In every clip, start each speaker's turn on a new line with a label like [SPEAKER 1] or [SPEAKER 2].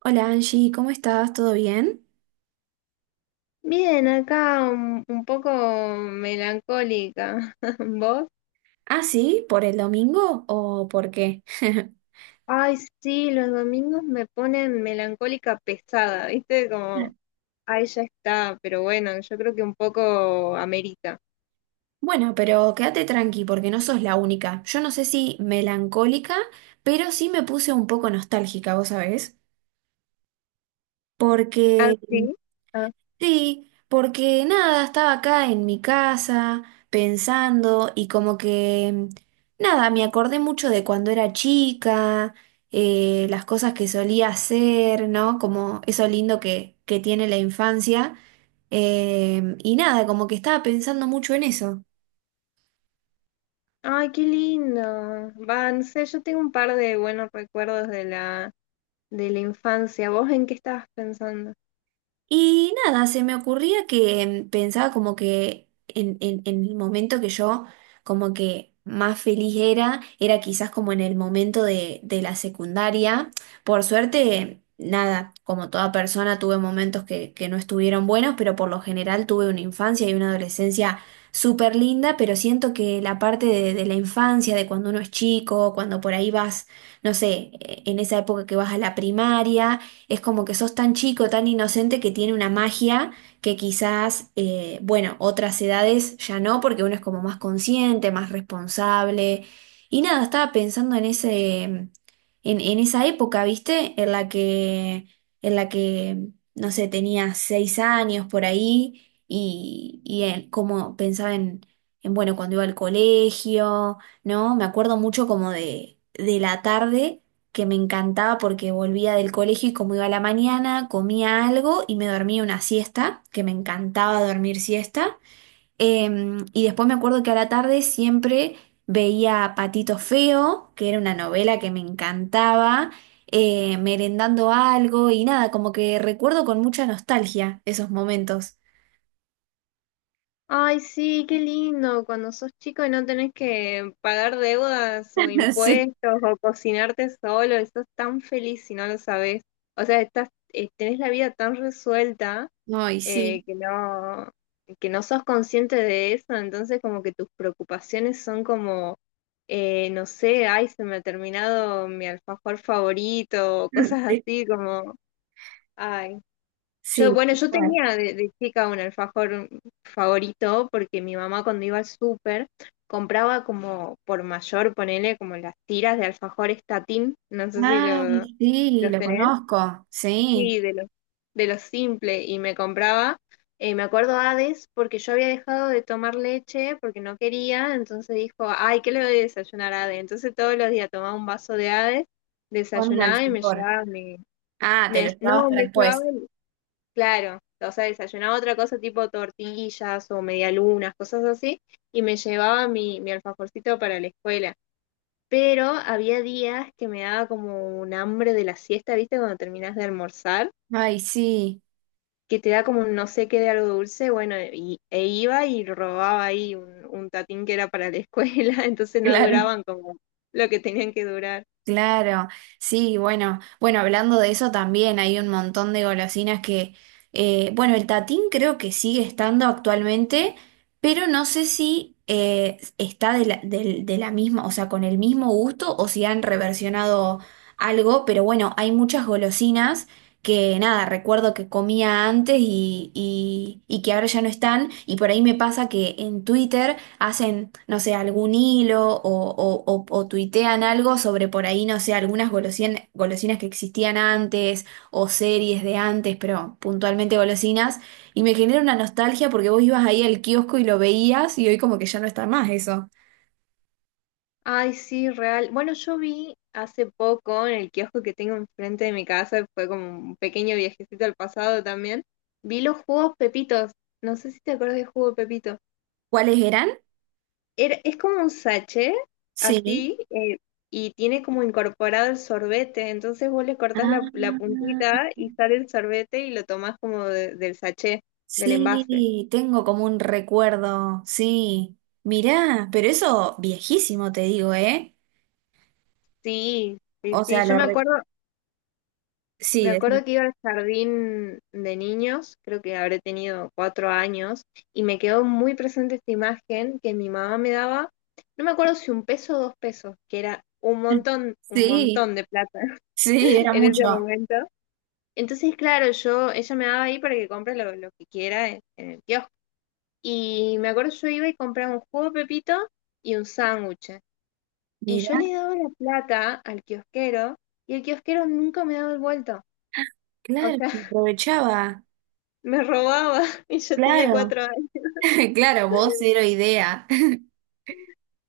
[SPEAKER 1] Hola Angie, ¿cómo estás? ¿Todo bien?
[SPEAKER 2] Bien, acá un poco melancólica. ¿Vos?
[SPEAKER 1] Ah, sí, ¿por el domingo o por qué?
[SPEAKER 2] Ay, sí, los domingos me ponen melancólica pesada, ¿viste? Como, ay, ya está, pero bueno, yo creo que un poco amerita.
[SPEAKER 1] Bueno, pero quédate tranqui porque no sos la única. Yo no sé si melancólica, pero sí me puse un poco nostálgica, ¿vos sabés?
[SPEAKER 2] ¿Ah,
[SPEAKER 1] Porque
[SPEAKER 2] sí? Ah.
[SPEAKER 1] sí, porque nada, estaba acá en mi casa pensando y como que nada, me acordé mucho de cuando era chica, las cosas que solía hacer, ¿no? Como eso lindo que tiene la infancia. Y nada, como que estaba pensando mucho en eso.
[SPEAKER 2] Ay, qué lindo. Va, no sé, yo tengo un par de buenos recuerdos de de la infancia. ¿Vos en qué estabas pensando?
[SPEAKER 1] Y nada, se me ocurría que pensaba como que en el momento que yo como que más feliz era, era quizás como en el momento de la secundaria. Por suerte, nada, como toda persona tuve momentos que no estuvieron buenos, pero por lo general tuve una infancia y una adolescencia súper linda, pero siento que la parte de la infancia, de cuando uno es chico, cuando por ahí vas, no sé, en esa época que vas a la primaria es como que sos tan chico, tan inocente que tiene una magia que quizás, bueno, otras edades ya no, porque uno es como más consciente, más responsable. Y nada, estaba pensando en en esa época, ¿viste? En la que, no sé, tenía 6 años por ahí y como pensaba bueno, cuando iba al colegio, ¿no? Me acuerdo mucho como de la tarde que me encantaba porque volvía del colegio y como iba a la mañana, comía algo y me dormía una siesta, que me encantaba dormir siesta. Y después me acuerdo que a la tarde siempre veía Patito Feo, que era una novela que me encantaba, merendando algo y nada, como que recuerdo con mucha nostalgia esos momentos.
[SPEAKER 2] Ay, sí, qué lindo, cuando sos chico y no tenés que pagar deudas o
[SPEAKER 1] Sí,
[SPEAKER 2] impuestos o cocinarte solo, estás tan feliz si no lo sabés. O sea, estás, tenés la vida tan resuelta
[SPEAKER 1] ay,
[SPEAKER 2] eh,
[SPEAKER 1] sí.
[SPEAKER 2] que no, que no sos consciente de eso, entonces como que tus preocupaciones son como, no sé, ay, se me ha terminado mi alfajor favorito, o cosas
[SPEAKER 1] Sí,
[SPEAKER 2] así como, ay. Yo,
[SPEAKER 1] sí,
[SPEAKER 2] bueno,
[SPEAKER 1] tal
[SPEAKER 2] yo
[SPEAKER 1] cual.
[SPEAKER 2] tenía de chica un alfajor favorito porque mi mamá cuando iba al súper compraba como por mayor, ponele como las tiras de alfajor estatín, no sé si lo,
[SPEAKER 1] Ay, sí,
[SPEAKER 2] los
[SPEAKER 1] lo
[SPEAKER 2] tenés,
[SPEAKER 1] conozco, sí,
[SPEAKER 2] sí, de los simple y me compraba, me acuerdo Hades porque yo había dejado de tomar leche porque no quería, entonces dijo, ay, ¿qué le doy a desayunar a Hades? Entonces todos los días tomaba un vaso de Hades,
[SPEAKER 1] con un
[SPEAKER 2] desayunaba y me
[SPEAKER 1] alfajor.
[SPEAKER 2] llevaba mi,
[SPEAKER 1] Ah, te lo
[SPEAKER 2] me,
[SPEAKER 1] llevabas
[SPEAKER 2] no,
[SPEAKER 1] para
[SPEAKER 2] me llevaba.
[SPEAKER 1] después.
[SPEAKER 2] Claro, o sea, desayunaba otra cosa tipo tortillas o medialunas, cosas así, y me llevaba mi alfajorcito para la escuela. Pero había días que me daba como un hambre de la siesta, ¿viste? Cuando terminas de almorzar,
[SPEAKER 1] Ay, sí,
[SPEAKER 2] que te da como un no sé qué de algo dulce, bueno, y, e iba y robaba ahí un tatín que era para la escuela, entonces no
[SPEAKER 1] claro,
[SPEAKER 2] duraban como lo que tenían que durar.
[SPEAKER 1] claro. Sí, bueno, bueno, hablando de eso también hay un montón de golosinas que, bueno, el tatín creo que sigue estando actualmente, pero no sé si está de la misma, o sea, con el mismo gusto o si han reversionado algo, pero bueno, hay muchas golosinas que nada, recuerdo que comía antes y que ahora ya no están, y por ahí me pasa que en Twitter hacen, no sé, algún hilo o tuitean algo sobre por ahí, no sé, algunas golosinas que existían antes o series de antes, pero puntualmente golosinas, y me genera una nostalgia porque vos ibas ahí al kiosco y lo veías y hoy como que ya no está más eso.
[SPEAKER 2] Ay, sí, real. Bueno, yo vi hace poco en el kiosco que tengo enfrente de mi casa, fue como un pequeño viajecito al pasado también, vi los jugos Pepitos. No sé si te acuerdas del jugo Pepito.
[SPEAKER 1] ¿Cuáles eran?
[SPEAKER 2] Es como un sachet,
[SPEAKER 1] Sí.
[SPEAKER 2] así, y tiene como incorporado el sorbete. Entonces vos le cortás la
[SPEAKER 1] Ah.
[SPEAKER 2] puntita y sale el sorbete y lo tomás del sachet, del envase.
[SPEAKER 1] Sí, tengo como un recuerdo, sí. Mirá, pero eso viejísimo te digo, ¿eh?
[SPEAKER 2] Sí, sí,
[SPEAKER 1] O
[SPEAKER 2] sí.
[SPEAKER 1] sea,
[SPEAKER 2] Yo me acuerdo.
[SPEAKER 1] sí,
[SPEAKER 2] Me acuerdo que iba al jardín de niños, creo que habré tenido 4 años, y me quedó muy presente esta imagen que mi mamá me daba, no me acuerdo si un peso o dos pesos, que era un
[SPEAKER 1] sí,
[SPEAKER 2] montón de plata
[SPEAKER 1] sí, era
[SPEAKER 2] en ese
[SPEAKER 1] mucho.
[SPEAKER 2] momento. Entonces, claro, yo, ella me daba ahí para que compre lo que quiera en el kiosco. Y me acuerdo yo iba y compraba un jugo de Pepito y un sándwich. Y yo
[SPEAKER 1] Mirá,
[SPEAKER 2] le daba la plata al kiosquero y el kiosquero nunca me daba el vuelto. O
[SPEAKER 1] claro, se
[SPEAKER 2] sea,
[SPEAKER 1] aprovechaba,
[SPEAKER 2] me robaba y yo tenía
[SPEAKER 1] claro,
[SPEAKER 2] 4 años.
[SPEAKER 1] claro, vos cero idea.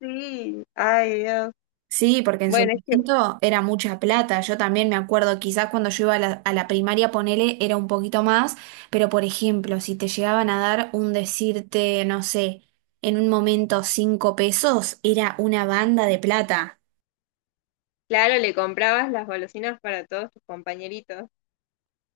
[SPEAKER 2] Sí, ay Dios.
[SPEAKER 1] Sí, porque en su
[SPEAKER 2] Bueno, es que,
[SPEAKER 1] momento era mucha plata. Yo también me acuerdo, quizás cuando yo iba a la primaria, ponele, era un poquito más, pero por ejemplo, si te llegaban a dar un decirte, no sé, en un momento 5 pesos, era una banda de plata.
[SPEAKER 2] claro, le comprabas las golosinas para todos tus compañeritos.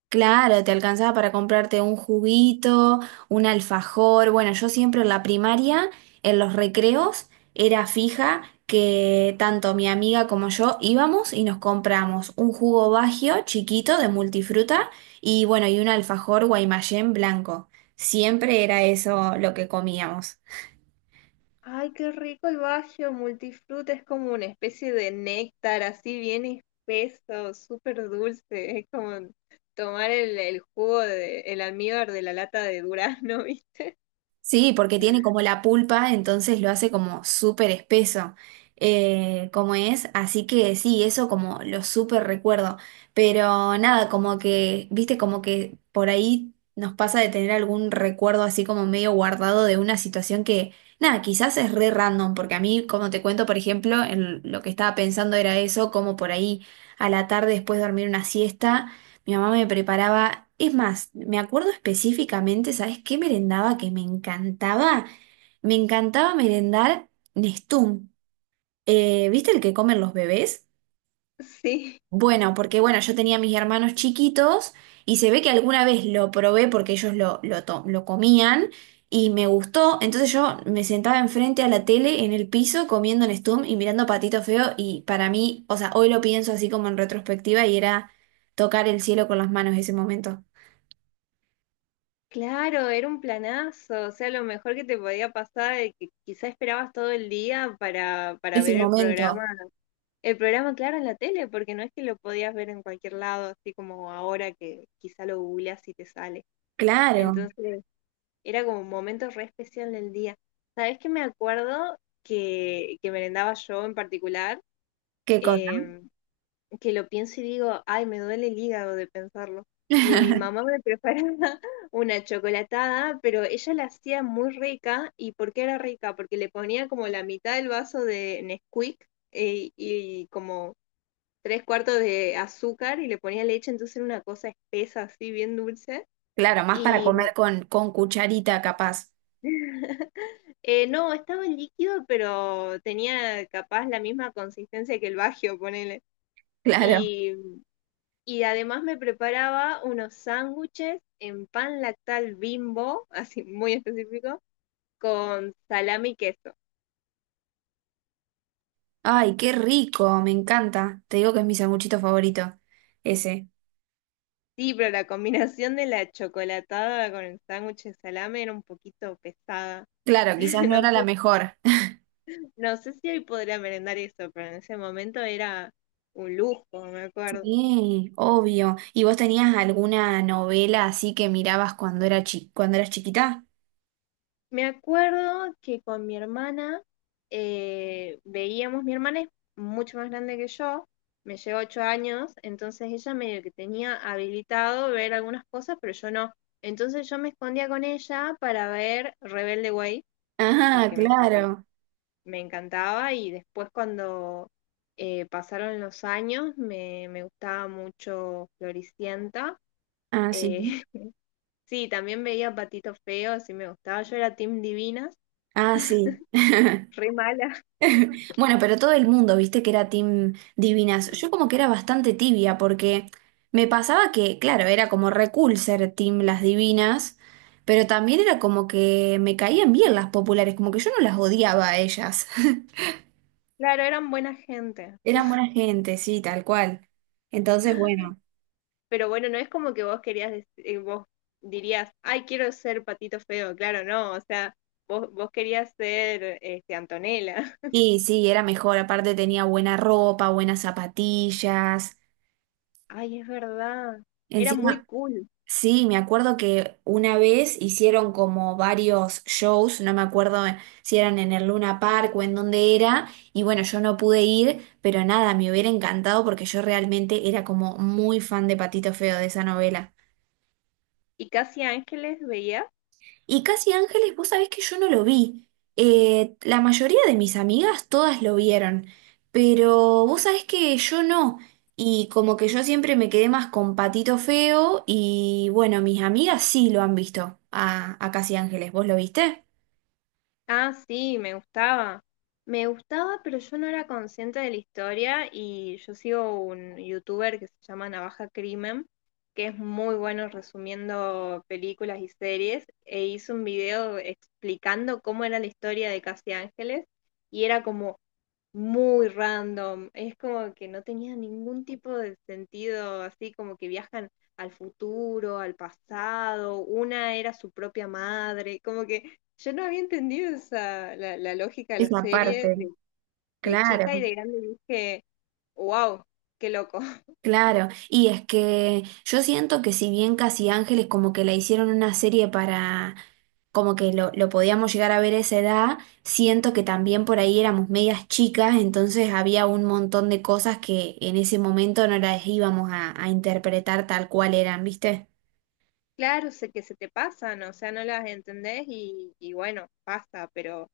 [SPEAKER 1] Claro, te alcanzaba para comprarte un juguito, un alfajor. Bueno, yo siempre en la primaria, en los recreos, era fija que tanto mi amiga como yo íbamos y nos compramos un jugo Baggio chiquito de multifruta y bueno, y un alfajor Guaymallén blanco. Siempre era eso lo que comíamos.
[SPEAKER 2] Ay, qué rico el Baggio Multifruta, es como una especie de néctar, así bien espeso, súper dulce, es como tomar el jugo de, el almíbar de la lata de durazno, ¿viste?
[SPEAKER 1] Sí, porque tiene como la pulpa, entonces lo hace como súper espeso, como es, así que sí, eso como lo súper recuerdo, pero nada, como que, viste, como que por ahí nos pasa de tener algún recuerdo así como medio guardado de una situación que, nada, quizás es re random, porque a mí, como te cuento, por ejemplo, en lo que estaba pensando era eso, como por ahí a la tarde después de dormir una siesta. Mi mamá me preparaba, es más, me acuerdo específicamente, ¿sabes qué merendaba que me encantaba? Me encantaba merendar Nestum. ¿Viste el que comen los bebés?
[SPEAKER 2] Sí,
[SPEAKER 1] Bueno, porque bueno, yo tenía mis hermanos chiquitos y se ve que alguna vez lo probé porque ellos lo comían y me gustó. Entonces yo me sentaba enfrente a la tele en el piso comiendo Nestum y mirando Patito Feo y para mí, o sea, hoy lo pienso así como en retrospectiva y era tocar el cielo con las manos ese momento.
[SPEAKER 2] claro, era un planazo, o sea, lo mejor que te podía pasar es que quizá esperabas todo el día para
[SPEAKER 1] Ese
[SPEAKER 2] ver el programa.
[SPEAKER 1] momento.
[SPEAKER 2] El programa, claro, en la tele, porque no es que lo podías ver en cualquier lado, así como ahora que quizá lo googleas y te sale.
[SPEAKER 1] Claro,
[SPEAKER 2] Entonces, era como un momento re especial del día. ¿Sabes qué me acuerdo que merendaba yo en particular?
[SPEAKER 1] qué cosa.
[SPEAKER 2] Eh, que lo pienso y digo, ay, me duele el hígado de pensarlo. Mi mamá me preparaba una chocolatada, pero ella la hacía muy rica. ¿Y por qué era rica? Porque le ponía como la mitad del vaso de Nesquik, y como tres cuartos de azúcar y le ponía leche, entonces era una cosa espesa, así, bien dulce.
[SPEAKER 1] Claro, más para
[SPEAKER 2] Y me-
[SPEAKER 1] comer con cucharita capaz.
[SPEAKER 2] No, estaba en líquido, pero tenía capaz la misma consistencia que el Baggio, ponele.
[SPEAKER 1] Claro.
[SPEAKER 2] Y, y además me preparaba unos sándwiches en pan lactal Bimbo, así muy específico, con salami y queso.
[SPEAKER 1] Ay, qué rico, me encanta. Te digo que es mi sanguchito favorito, ese.
[SPEAKER 2] Sí, pero la combinación de la chocolatada con el sándwich de salame era un poquito pesada.
[SPEAKER 1] Claro, quizás no
[SPEAKER 2] No
[SPEAKER 1] era la
[SPEAKER 2] sé.
[SPEAKER 1] mejor.
[SPEAKER 2] No sé si hoy podría merendar eso, pero en ese momento era un lujo, me acuerdo.
[SPEAKER 1] Sí, obvio. ¿Y vos tenías alguna novela así que mirabas cuando era cuando eras chiquita?
[SPEAKER 2] Me acuerdo que con mi hermana veíamos, mi hermana es mucho más grande que yo, me lleva 8 años, entonces ella medio que tenía habilitado ver algunas cosas, pero yo no. Entonces yo me escondía con ella para ver Rebelde Way,
[SPEAKER 1] Ah,
[SPEAKER 2] que me encan-
[SPEAKER 1] claro.
[SPEAKER 2] me encantaba, y después cuando pasaron los años me gustaba mucho Floricienta.
[SPEAKER 1] Ah, sí.
[SPEAKER 2] Eh, sí, también veía Patitos Feos, sí me gustaba. Yo era Team Divinas,
[SPEAKER 1] Ah, sí.
[SPEAKER 2] re mala.
[SPEAKER 1] Bueno, pero todo el mundo, viste que era Team Divinas. Yo como que era bastante tibia porque me pasaba que, claro, era como re cool ser Team Las Divinas, pero también era como que me caían bien las populares, como que yo no las odiaba a ellas.
[SPEAKER 2] Claro, eran buena gente.
[SPEAKER 1] Eran buena gente, sí, tal cual. Entonces, bueno,
[SPEAKER 2] Pero bueno, no es como que vos querías, vos dirías, ay, quiero ser Patito Feo. Claro, no, o sea, vos querías ser este, Antonella.
[SPEAKER 1] y sí, era mejor. Aparte tenía buena ropa, buenas zapatillas.
[SPEAKER 2] Ay, es verdad. Era muy
[SPEAKER 1] Encima,
[SPEAKER 2] cool.
[SPEAKER 1] sí, me acuerdo que una vez hicieron como varios shows, no me acuerdo si eran en el Luna Park o en dónde era, y bueno, yo no pude ir, pero nada, me hubiera encantado porque yo realmente era como muy fan de Patito Feo de esa novela.
[SPEAKER 2] ¿Y Casi Ángeles veías?
[SPEAKER 1] Y Casi Ángeles, vos sabés que yo no lo vi. La mayoría de mis amigas todas lo vieron, pero vos sabés que yo no. Y como que yo siempre me quedé más con Patito Feo y bueno, mis amigas sí lo han visto a Casi Ángeles. ¿Vos lo viste?
[SPEAKER 2] Ah, sí, me gustaba. Me gustaba, pero yo no era consciente de la historia y yo sigo un youtuber que se llama Navaja Crimen, que es muy bueno resumiendo películas y series, e hizo un video explicando cómo era la historia de Casi Ángeles y era como, muy random. Es como que no tenía ningún tipo de sentido, así como que viajan al futuro, al pasado, una era su propia madre, como que yo no había entendido esa, la lógica de la
[SPEAKER 1] Esa
[SPEAKER 2] serie
[SPEAKER 1] parte,
[SPEAKER 2] de chica y
[SPEAKER 1] claro,
[SPEAKER 2] de grande dije, wow, qué loco.
[SPEAKER 1] claro. Y es que yo siento que si bien Casi Ángeles como que la hicieron una serie para como que lo podíamos llegar a ver a esa edad, siento que también por ahí éramos medias chicas, entonces había un montón de cosas que en ese momento no las íbamos a interpretar tal cual eran, ¿viste?
[SPEAKER 2] Claro, sé que se te pasan, o sea, no las entendés y bueno, pasa,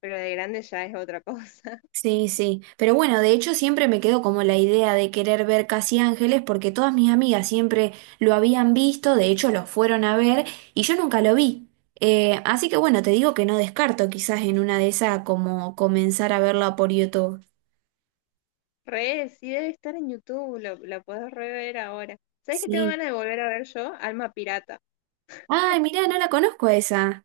[SPEAKER 2] pero de grande ya es otra cosa.
[SPEAKER 1] Sí, sí, pero bueno, de hecho siempre me quedó como la idea de querer ver Casi Ángeles porque todas mis amigas siempre lo habían visto, de hecho lo fueron a ver y yo nunca lo vi. Así que bueno, te digo que no descarto quizás en una de esas como comenzar a verla por YouTube.
[SPEAKER 2] Re, sí debe estar en YouTube, lo, la puedes rever ahora. ¿Sabes qué tengo
[SPEAKER 1] Sí.
[SPEAKER 2] ganas de volver a ver yo? Alma Pirata.
[SPEAKER 1] Ay, mirá, no la conozco esa.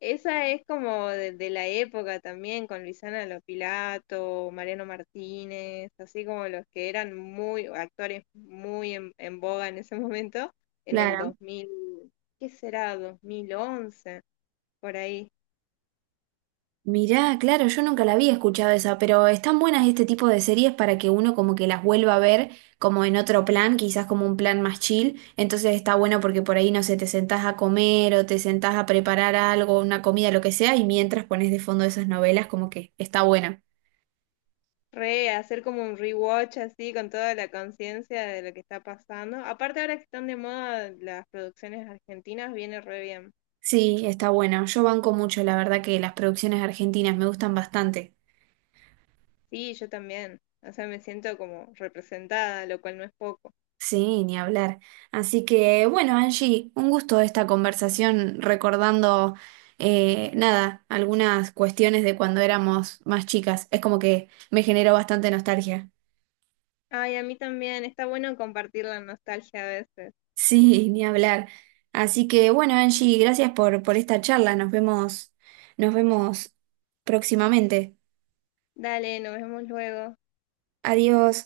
[SPEAKER 2] Esa es como de la época también, con Luisana Lopilato, Mariano Martínez, así como los que eran muy, actores muy en boga en ese momento, en el
[SPEAKER 1] Claro.
[SPEAKER 2] 2000, ¿qué será? 2011, por ahí.
[SPEAKER 1] Mirá, claro, yo nunca la había escuchado esa, pero están buenas este tipo de series para que uno como que las vuelva a ver como en otro plan, quizás como un plan más chill. Entonces está bueno porque por ahí, no sé, te sentás a comer o te sentás a preparar algo, una comida, lo que sea, y mientras pones de fondo esas novelas, como que está buena.
[SPEAKER 2] Re, hacer como un rewatch así con toda la conciencia de lo que está pasando. Aparte ahora que están de moda las producciones argentinas, viene re bien.
[SPEAKER 1] Sí, está buena. Yo banco mucho, la verdad que las producciones argentinas me gustan bastante.
[SPEAKER 2] Sí, yo también. O sea, me siento como representada, lo cual no es poco.
[SPEAKER 1] Sí, ni hablar. Así que bueno, Angie, un gusto esta conversación recordando, nada, algunas cuestiones de cuando éramos más chicas. Es como que me generó bastante nostalgia.
[SPEAKER 2] Ay, a mí también. Está bueno compartir la nostalgia a veces.
[SPEAKER 1] Sí, ni hablar. Así que bueno, Angie, gracias por esta charla. Nos vemos próximamente.
[SPEAKER 2] Dale, nos vemos luego.
[SPEAKER 1] Adiós.